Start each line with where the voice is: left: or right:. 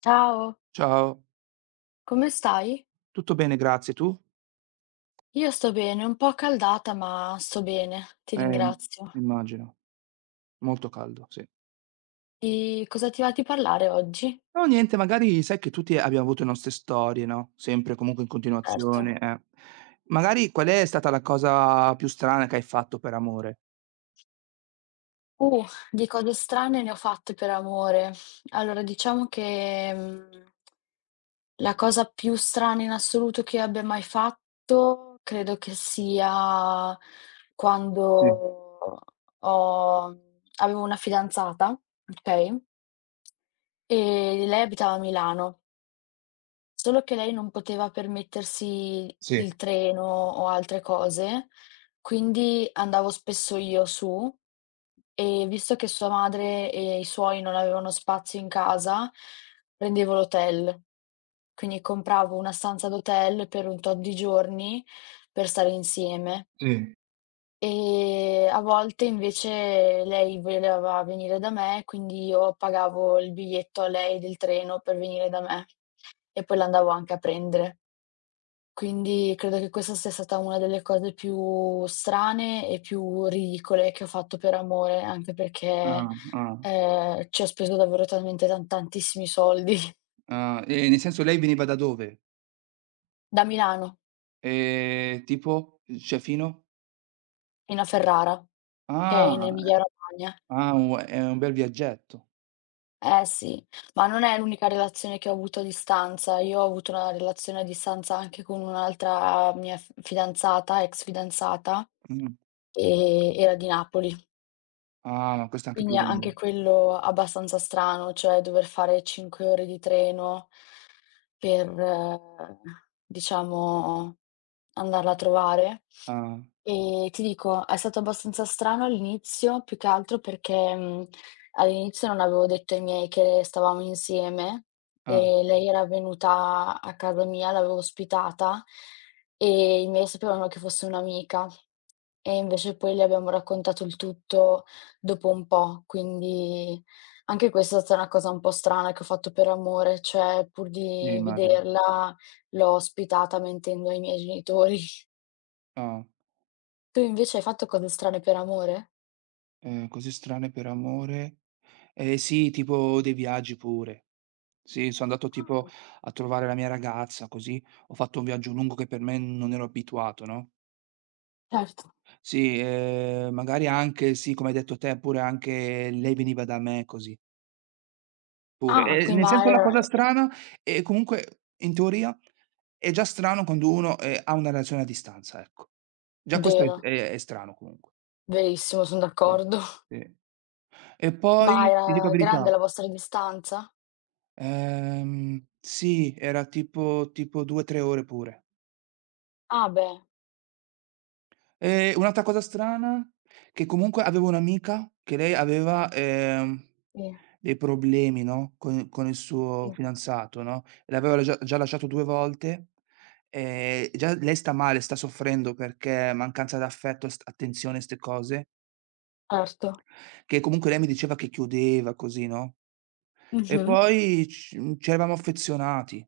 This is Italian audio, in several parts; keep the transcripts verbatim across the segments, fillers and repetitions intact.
left: Ciao,
right: Ciao,
left: come stai?
right: tutto bene grazie, tu?
left: Io sto bene, un po' accaldata, ma sto bene, ti
right: Ehm,
left: ringrazio.
right: Immagino, molto caldo, sì.
left: Di cosa ti va di parlare oggi?
right: No niente, magari sai che tutti abbiamo avuto le nostre storie, no, sempre comunque in
left: Certo.
right: continuazione, eh. Magari qual è stata la cosa più strana che hai fatto per amore?
left: Uh, di cose strane ne ho fatte per amore. Allora, diciamo che mm, la cosa più strana in assoluto che abbia mai fatto credo che sia
right: Sì,
left: quando ho- avevo una fidanzata, ok? E lei abitava a Milano. Solo che lei non poteva permettersi
right: sì,
left: il treno o altre cose, quindi andavo spesso io su e visto che sua madre e i suoi non avevano spazio in casa, prendevo l'hotel. Quindi compravo una stanza d'hotel per un tot di giorni per stare insieme.
right: sì.
left: E a volte invece lei voleva venire da me, quindi io pagavo il biglietto a lei del treno per venire da me e poi l'andavo anche a prendere. Quindi credo che questa sia stata una delle cose più strane e più ridicole che ho fatto per amore, anche perché,
right: Ah, ah,
left: ehm, ci ho speso davvero talmente tan tantissimi soldi
right: ah, e nel senso lei veniva da dove?
left: da Milano
right: Ehm, tipo? Cioè fino?
left: fino a Ferrara, che è in
right: Ah,
left: Emilia Romagna.
right: ah u è un bel viaggetto.
left: Eh sì, ma non è l'unica relazione che ho avuto a distanza. Io ho avuto una relazione a distanza anche con un'altra mia f fidanzata, ex fidanzata,
right: Mh.
left: e era di Napoli.
right: Ah, ma questo è anche più
left: Quindi
right: lungo.
left: anche quello abbastanza strano, cioè dover fare cinque ore di treno per, eh, diciamo, andarla a trovare.
right: Ah,
left: Ehm, ti dico, è stato abbastanza strano all'inizio, più che altro perché, mhmm, all'inizio non avevo detto ai miei che stavamo insieme
right: ah,
left: e lei era venuta a casa mia, l'avevo ospitata e i miei sapevano che fosse un'amica e invece poi le abbiamo raccontato il tutto dopo un po', quindi anche questa è stata una cosa un po' strana che ho fatto per amore, cioè pur
right: sì,
left: di
right: immagino.
left: vederla l'ho ospitata mentendo ai miei genitori.
right: Ah.
left: Tu invece hai fatto cose strane per amore?
right: Ehm, cose strane per amore? Ehm, sì, tipo dei viaggi pure. Sì, so' andato tipo
left: Ah.
right: a trovare la mia ragazza, così ho fatto un viaggio lungo che per me non ero abituato, no,
left: Certo.
right: sì, ehm, magari anche sì, come hai detto te, pure anche lei veniva da me così, pure.
left: Ah,
right: Ehm,
left: qui
right: nel
left: ma
right: senso la
left: era
right: cosa strana è comunque in teoria è già strano quando uno, ehm, ha una relazione a distanza, ecco. Già questo è
left: vero,
right: è è strano comunque.
left: verissimo, son
right: Sì,
left: d'accordo.
right: sì. E
left: Ma
right: poi ti dico la
left: era grande la
right: verità.
left: vostra distanza?
right: Ehm, sì, era tipo tipo due, tre ore pure.
left: Ah beh,
right: E un'altra cosa strana, che comunque avevo un'amica che lei aveva, ehm,
left: sì,
right: dei problemi, no, con con il suo
left: sì,
right: fidanzato, no, l'aveva già già lasciato due volte, ehm, già lei sta male, sta soffrendo perché mancanza d'affetto, st attenzione, 'ste cose,
left: certo.
right: che comunque lei mi diceva che chiudeva così, no, e
left: Mh-mh.
right: poi c mhmm, ci eravamo affezionati.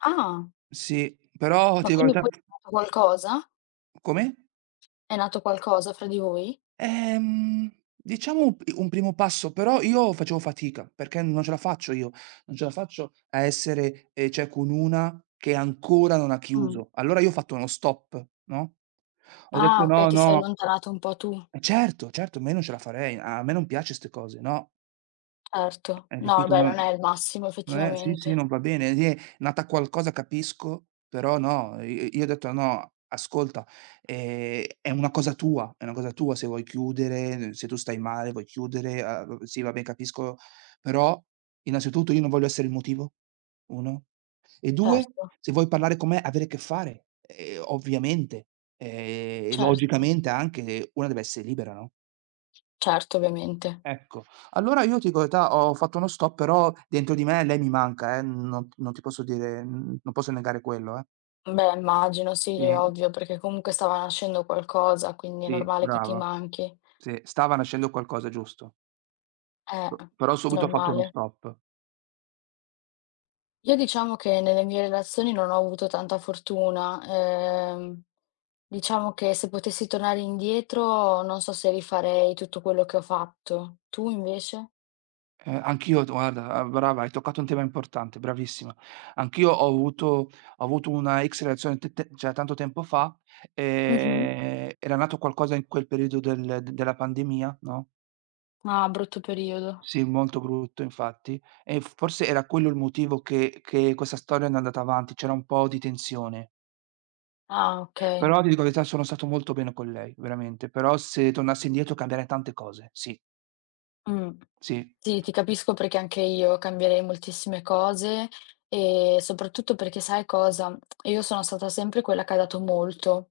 left: Ah,
right: Sì, però ti
left: ma
right: dico la
left: quindi poi
right: verità.
left: è nato qualcosa?
right: Come?
left: È nato qualcosa fra di voi?
right: Ehm, diciamo un p un primo passo, però io facevo fatica, perché non ce la faccio io, non ce la faccio a essere, ehm, cioè con una che ancora non ha
left: Mh.
right: chiuso. Allora io ho fatto uno stop, no, ho detto:
left: Ah, okay,
right: "No,
left: ti sei
right: no."
left: allontanato un po' tu,
right: Eh certo, certo, me non ce la farei, a me non piace 'ste cose, no,
left: certo.
right: hai
left: No,
right: capito?
left: beh,
right: Non
left: non è il massimo
right: non è, sì, sì,
left: effettivamente.
right: non va bene. Sì, è nata qualcosa capisco, però no, i io ho detto: "No, ascolta, ehm, è una cosa tua, è una cosa tua se vuoi chiudere, se tu stai male, vuoi chiudere, a v sì, va bene, capisco, però innanzitutto io non voglio essere il motivo, uno, e due,
left: Certo,
right: se vuoi parlare con me, avere a che fare, ehm, ovviamente, ehm, e
left: certo,
right: logicamente anche una deve essere libera, no?"
left: certo, ovviamente.
right: Ecco, allora io ti dico la verità, ho fatto uno stop, però dentro di me lei mi manca, eh, non non ti posso dire n non posso negare quello, eh.
left: Beh, immagino, sì,
right: Sì,
left: ovvio, perché comunque stava nascendo qualcosa, quindi è
right: sì,
left: normale che ti
right: brava.
left: manchi.
right: Sì, stava nascendo qualcosa, giusto.
left: Eh,
right: P però subito ho fatto uno
left: normale.
right: stop.
left: Io diciamo che nelle mie relazioni non ho avuto tanta fortuna. Ehm, diciamo che se potessi tornare indietro, non so se rifarei tutto quello che ho fatto. Tu invece?
right: Eh, anch'io t guarda, ah, brava, hai toccato un tema importante, bravissima. Anch'io ho avuto ho avuto una ex relazione t t cioè tanto tempo fa,
left: Mh-mh.
right: ehm, era nato qualcosa in quel periodo del d della pandemia, no?
left: Ah, brutto periodo.
right: Sì, molto brutto infatti. E forse era quello il motivo che che questa storia non è andata avanti, c'era un po' di tensione.
left: Ah, okay.
right: Però ti dico la verità, sono stato molto bene con lei, veramente. Però se tornassi indietro cambierei tante cose. Sì,
left: Mh.
right: sì.
left: Sì, ti capisco perché anche io cambierei moltissime cose e soprattutto perché sai cosa? Io sono stata sempre quella che ha dato molto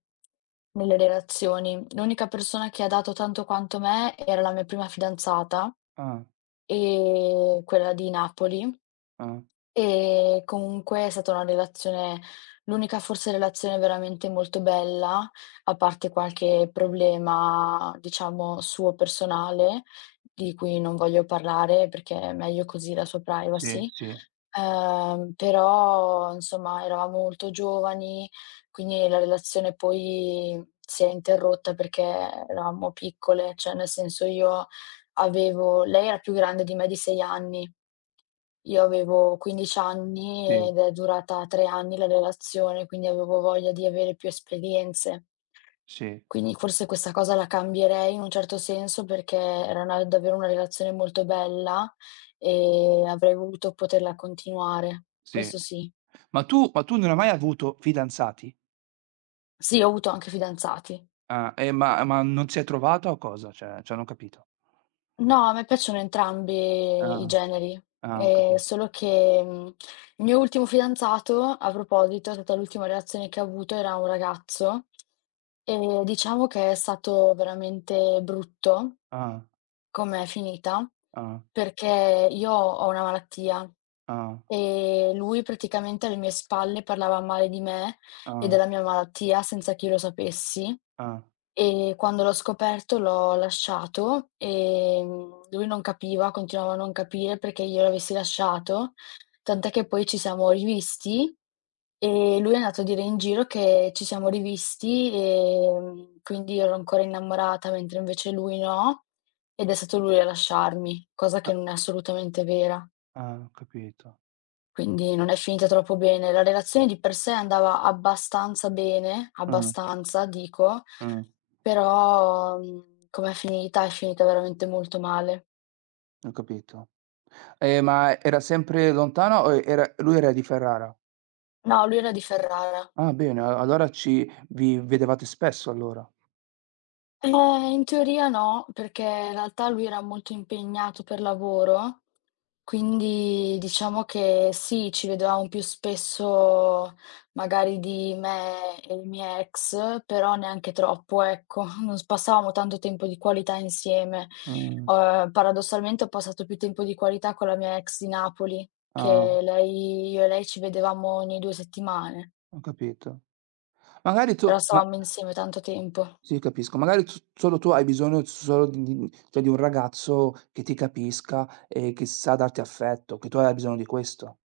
left: nelle relazioni. L'unica persona che ha dato tanto quanto me era la mia prima fidanzata
right: Ah,
left: e quella di Napoli.
right: ah.
left: E comunque è stata una relazione l'unica forse relazione veramente molto bella, a parte qualche problema, diciamo, suo personale, di cui non voglio parlare perché è meglio così la sua
right: Sì,
left: privacy.
right: sì,
left: Ehm, però insomma eravamo molto giovani, quindi la relazione poi si è interrotta perché eravamo piccole, cioè nel senso io avevo lei era più grande di me di sei anni. Io avevo quindici anni
right: sì,
left: ed è durata tre anni la relazione, quindi avevo voglia di avere più esperienze.
right: sì,
left: Quindi forse questa cosa la cambierei in un certo senso perché era una davvero una relazione molto bella e avrei voluto poterla continuare,
right: sì.
left: questo sì.
right: Ma tu ma tu non hai mai avuto fidanzati?
left: Sì, ho avuto anche fidanzati.
right: Ah, e ma ma non si è trovata o cosa? Cioè cioè non ho capito.
left: No, a me piacciono entrambi i
right: Ah,
left: generi,
right: ah, ho
left: ehm,
right: capito.
left: solo che, mhmm, il mio ultimo fidanzato, a proposito, è stata l'ultima relazione che ho avuto, era un ragazzo, e diciamo che è stato veramente brutto.
right: Ah,
left: Com'è finita?
right: ah,
left: Perché io ho una malattia
right: ah,
left: e lui praticamente alle mie spalle parlava male di me e
right: ah,
left: della mia malattia senza che io lo sapessi
right: ah,
left: e quando l'ho scoperto l'ho lasciato, ehm, lui non capiva, continuava a non capire perché io l'avessi lasciato, tant'è che poi ci siamo rivisti e lui è andato a dire in giro che ci siamo rivisti, ehm, quindi io ero ancora innamorata, mentre invece lui no. Ed è stato lui a lasciarmi, cosa che
right: ah,
left: non è assolutamente vera,
right: ah, ho capito.
left: quindi non è finita troppo bene. La relazione di per sé andava abbastanza bene,
right: Mh,
left: abbastanza dico,
right: mh,
left: però, mhmm, com'è finita, è finita veramente molto male.
right: ho capito. Ehm, ma era sempre lontano o era lui era di Ferrara?
left: No, lui era di Ferrara.
right: Ah bene, a allora ci vi vedevate spesso allora.
left: Eh, in teoria no, perché in realtà lui era molto impegnato per lavoro. Quindi diciamo che sì, ci vedevamo più spesso magari di me e i miei ex, però neanche troppo, ecco. Non s Passavamo tanto tempo di qualità insieme.
right: Mh,
left: Uhm, paradossalmente ho passato più tempo di qualità con la mia ex di Napoli,
right: ah,
left: che lei io e lei ci vedevamo ogni due settimane,
right: ho capito. Magari tu
left: però
right: ma
left: stavamo insieme tanto tempo.
right: Sì, capisco, magari s solo tu hai bisogno solo di di cioè di un ragazzo che ti capisca e che sa darti affetto, che tu hai bisogno di questo.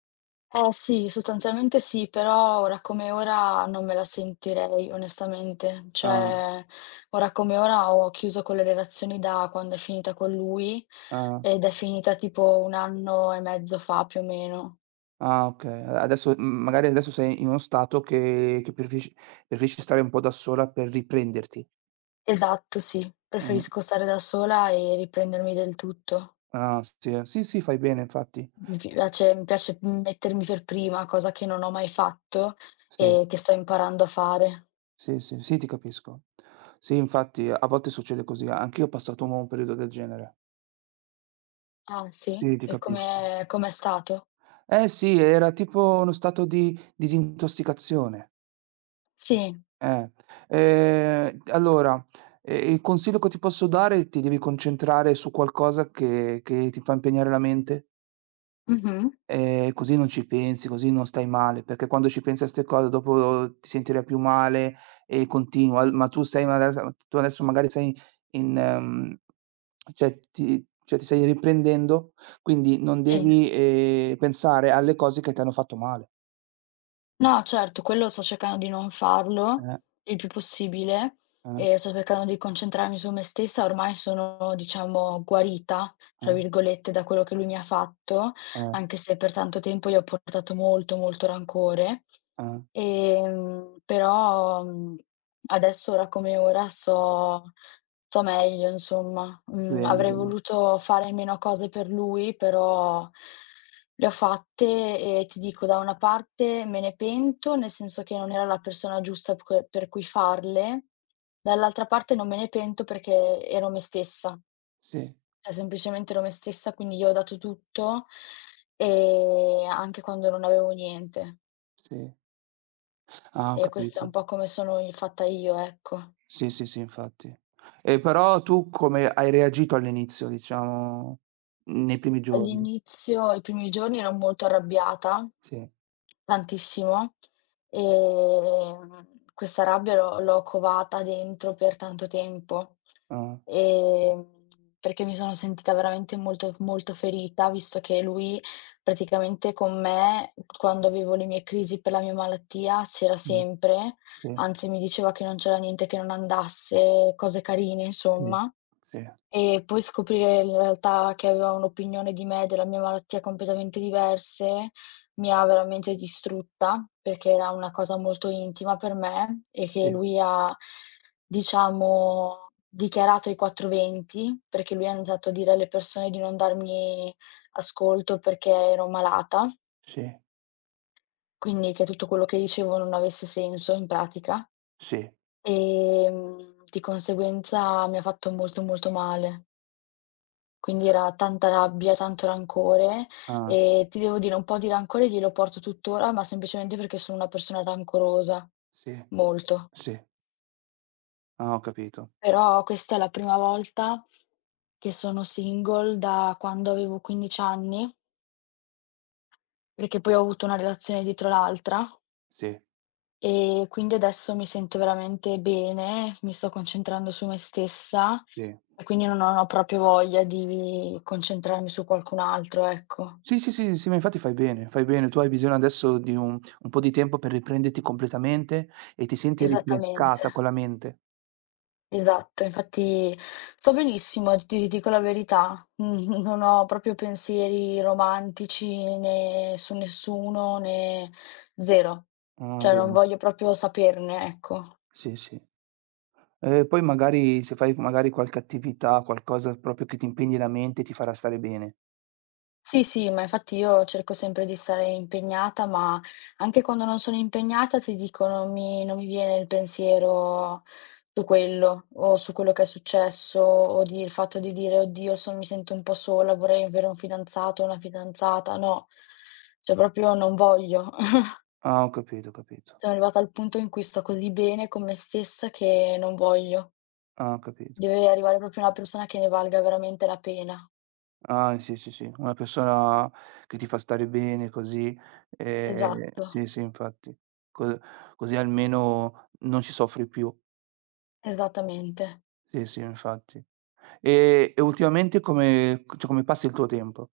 left: Eh sì, sostanzialmente sì, però ora come ora non me la sentirei onestamente,
right: Ah,
left: cioè ora come ora ho chiuso con le relazioni da quando è finita con lui
right: ah,
left: ed è finita tipo un anno e mezzo fa più o meno.
right: ah, okay. A adesso m Magari adesso sei in uno stato che che preferisci preferisci stare un po' da sola per riprenderti.
left: Esatto, sì,
right: Mh.
left: preferisco stare da sola e riprendermi del tutto.
right: Ah, sì, eh. Sì, sì, fai bene infatti.
left: Mi piace mi piace mettermi per prima, cosa che non ho mai fatto
right: Sì,
left: e che sto imparando a fare.
right: sì, sì, sì, ti capisco. Sì, infatti a volte succede così. Anch'io ho passato un un periodo del genere.
left: Ah sì?
right: Sì, ti
left: E come
right: capisco.
left: com'è com'è stato?
right: Eh sì, era tipo uno stato di disintossicazione.
left: Sì.
right: Eh. Ehm, allora, ehm, il consiglio che ti posso dare: ti devi concentrare su qualcosa che che ti fa impegnare la mente.
left: Mh-mh.
right: Ehm, così non ci pensi, così non stai male, perché quando ci pensi a 'ste cose dopo oh, ti sentirai più male e continua. Al ma tu sei ma adesso- tu adesso magari sei in mhmm, cioè ti cioè ti stai riprendendo, quindi non
left: Sì.
right: devi, ehm, pensare alle cose che ti hanno fatto male.
left: No, certo, quello sto cercando di non farlo
right: Eh,
left: il più possibile
right: eh,
left: e sto cercando di concentrarmi su me stessa. Ormai sono, diciamo, "guarita", fra
right: eh,
left: virgolette, da quello che lui mi ha fatto,
right: eh,
left: anche se per tanto tempo gli ho portato molto, molto rancore.
right: eh.
left: Ehm, però, mhmm. Adesso, ora come ora, sto sto meglio insomma. Mhmm,
right: Bene,
left: avrei
right: bene.
left: voluto fare meno cose per lui, però le ho fatte e ti dico, da una parte me ne pento, nel senso che non era la persona giusta p que per cui farle, dall'altra parte non me ne pento perché ero me stessa,
right: Sì,
left: cioè semplicemente ero me stessa, quindi io ho dato tutto, ehm, anche quando non avevo niente.
right: sì. Ah, ho
left: E questo è
right: capito.
left: un po' come sono i fatta io, ecco.
right: Sì, sì, sì, infatti. E però tu come hai reagito all'inizio, diciamo, nei primi giorni?
left: All'inizio, i primi giorni ero molto arrabbiata,
right: Sì,
left: tantissimo, ehm, questa rabbia l'ho l'ho covata dentro per tanto tempo,
right: ah,
left: ehm, perché mi sono sentita veramente molto molto ferita, visto che lui praticamente con me, quando avevo le mie crisi per la mia malattia, c'era
right: sì,
left: sempre,
right: sì,
left: anzi mi diceva che non c'era niente che non andasse, cose carine
right: sì,
left: insomma.
right: sì,
left: E poi scoprire in realtà che aveva un'opinione di me e della mia malattia completamente diverse, mi ha veramente distrutta, perché era una cosa molto intima per me e che
right: sì,
left: lui ha, diciamo, dichiarato ai quattrocentoventi, perché lui ha iniziato a dire alle persone di non darmi ascolto perché ero malata,
right: sì,
left: quindi che tutto quello che dicevo non avesse senso in pratica.
right: sì,
left: Ehm, di conseguenza mi ha fatto molto, molto male. Quindi era tanta rabbia, tanto rancore
right: ah,
left: e ti devo dire un po' di rancore glielo porto tuttora, ma semplicemente perché sono una persona rancorosa,
right: sì,
left: molto.
right: sì, ah, ho capito.
left: Però questa è la prima volta che sono single da quando avevo quindici anni, perché poi ho avuto una relazione dietro l'altra
right: Sì,
left: e quindi adesso mi sento veramente bene, mi sto concentrando su me stessa
right: sì.
left: e quindi non non ho proprio voglia di concentrarmi su qualcun altro, ecco.
right: Sì, sì, sì, sì, ma infatti fai bene, fai bene. Tu hai bisogno adesso di un un po' di tempo per riprenderti completamente e ti senti
left: Esattamente.
right: rinfrescata con la mente.
left: Esatto, infatti sto benissimo, ti dico la verità. Mh-mh, non ho proprio pensieri romantici né su nessuno, né zero.
right: Ah,
left: Cioè non
right: bene,
left: voglio proprio saperne, ecco.
right: sì, sì. E poi magari se fai magari qualche attività, qualcosa proprio che ti impegni la mente, ti farà stare bene.
left: Sì, sì, ma infatti io cerco sempre di stare impegnata, ma anche quando non sono impegnata, ti dico, non mi non mi viene il pensiero su quello, o su quello che è successo, o di il fatto di dire: "Oddio, son mi sento un po' sola, vorrei avere un fidanzato o una fidanzata." No, cioè proprio non voglio.
right: Ah, ho capito, ho capito.
left: Sono arrivata al punto in cui sto così bene con me stessa che non voglio.
right: Ah, ho capito.
left: Deve arrivare proprio una persona che ne valga veramente la pena.
right: Ah, sì, sì, sì, una persona che ti fa stare bene così, ehm
left: Esatto,
right: sì, sì, infatti. Co Così almeno non ci soffri più.
left: esattamente.
right: Sì, sì, infatti. E e ultimamente come c cioè come passi il tuo tempo?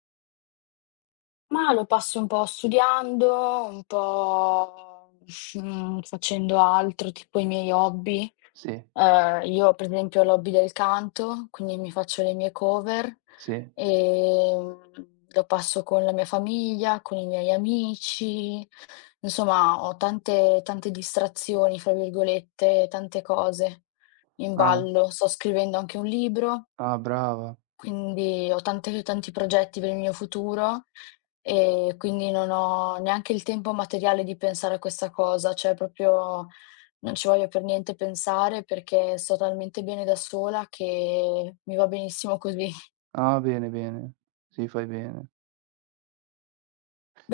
left: Ma lo passo un po' studiando, un po', mhmm, facendo altro, tipo i miei hobby.
right: Sì,
left: Ehm, io per esempio ho l'hobby del canto, quindi mi faccio le mie cover,
right: sì.
left: ehm, lo passo con la mia famiglia, con i miei amici, insomma ho tante tante "distrazioni", fra virgolette, tante cose in
right: Ah,
left: ballo. Sto scrivendo anche un libro.
right: ah brava.
left: Quindi ho tante tanti progetti per il mio futuro e quindi non ho neanche il tempo materiale di pensare a questa cosa, cioè proprio non ci voglio per niente pensare perché sto talmente bene da sola che mi va benissimo così.
right: Ah, bene, bene. Sì, fai bene.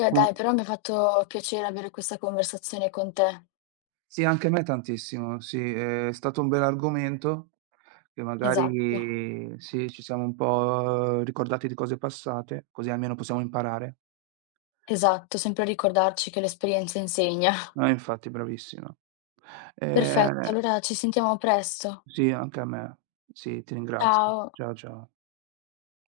left: Beh
right: Com
left: dai, però mi ha fatto piacere avere questa conversazione con te.
right: Sì, anche a me tantissimo, sì, è stato un bell'argomento che
left: Esatto,
right: magari sì, ci siamo un po' ricordati di cose passate, così almeno possiamo imparare.
left: esatto, sempre ricordarci che l'esperienza insegna.
right: No, infatti, bravissima.
left: Perfetto,
right: Ehm,
left: allora ci sentiamo presto.
right: sì, anche a me. Sì, ti ringrazio.
left: Ciao.
right: Ciao, ciao.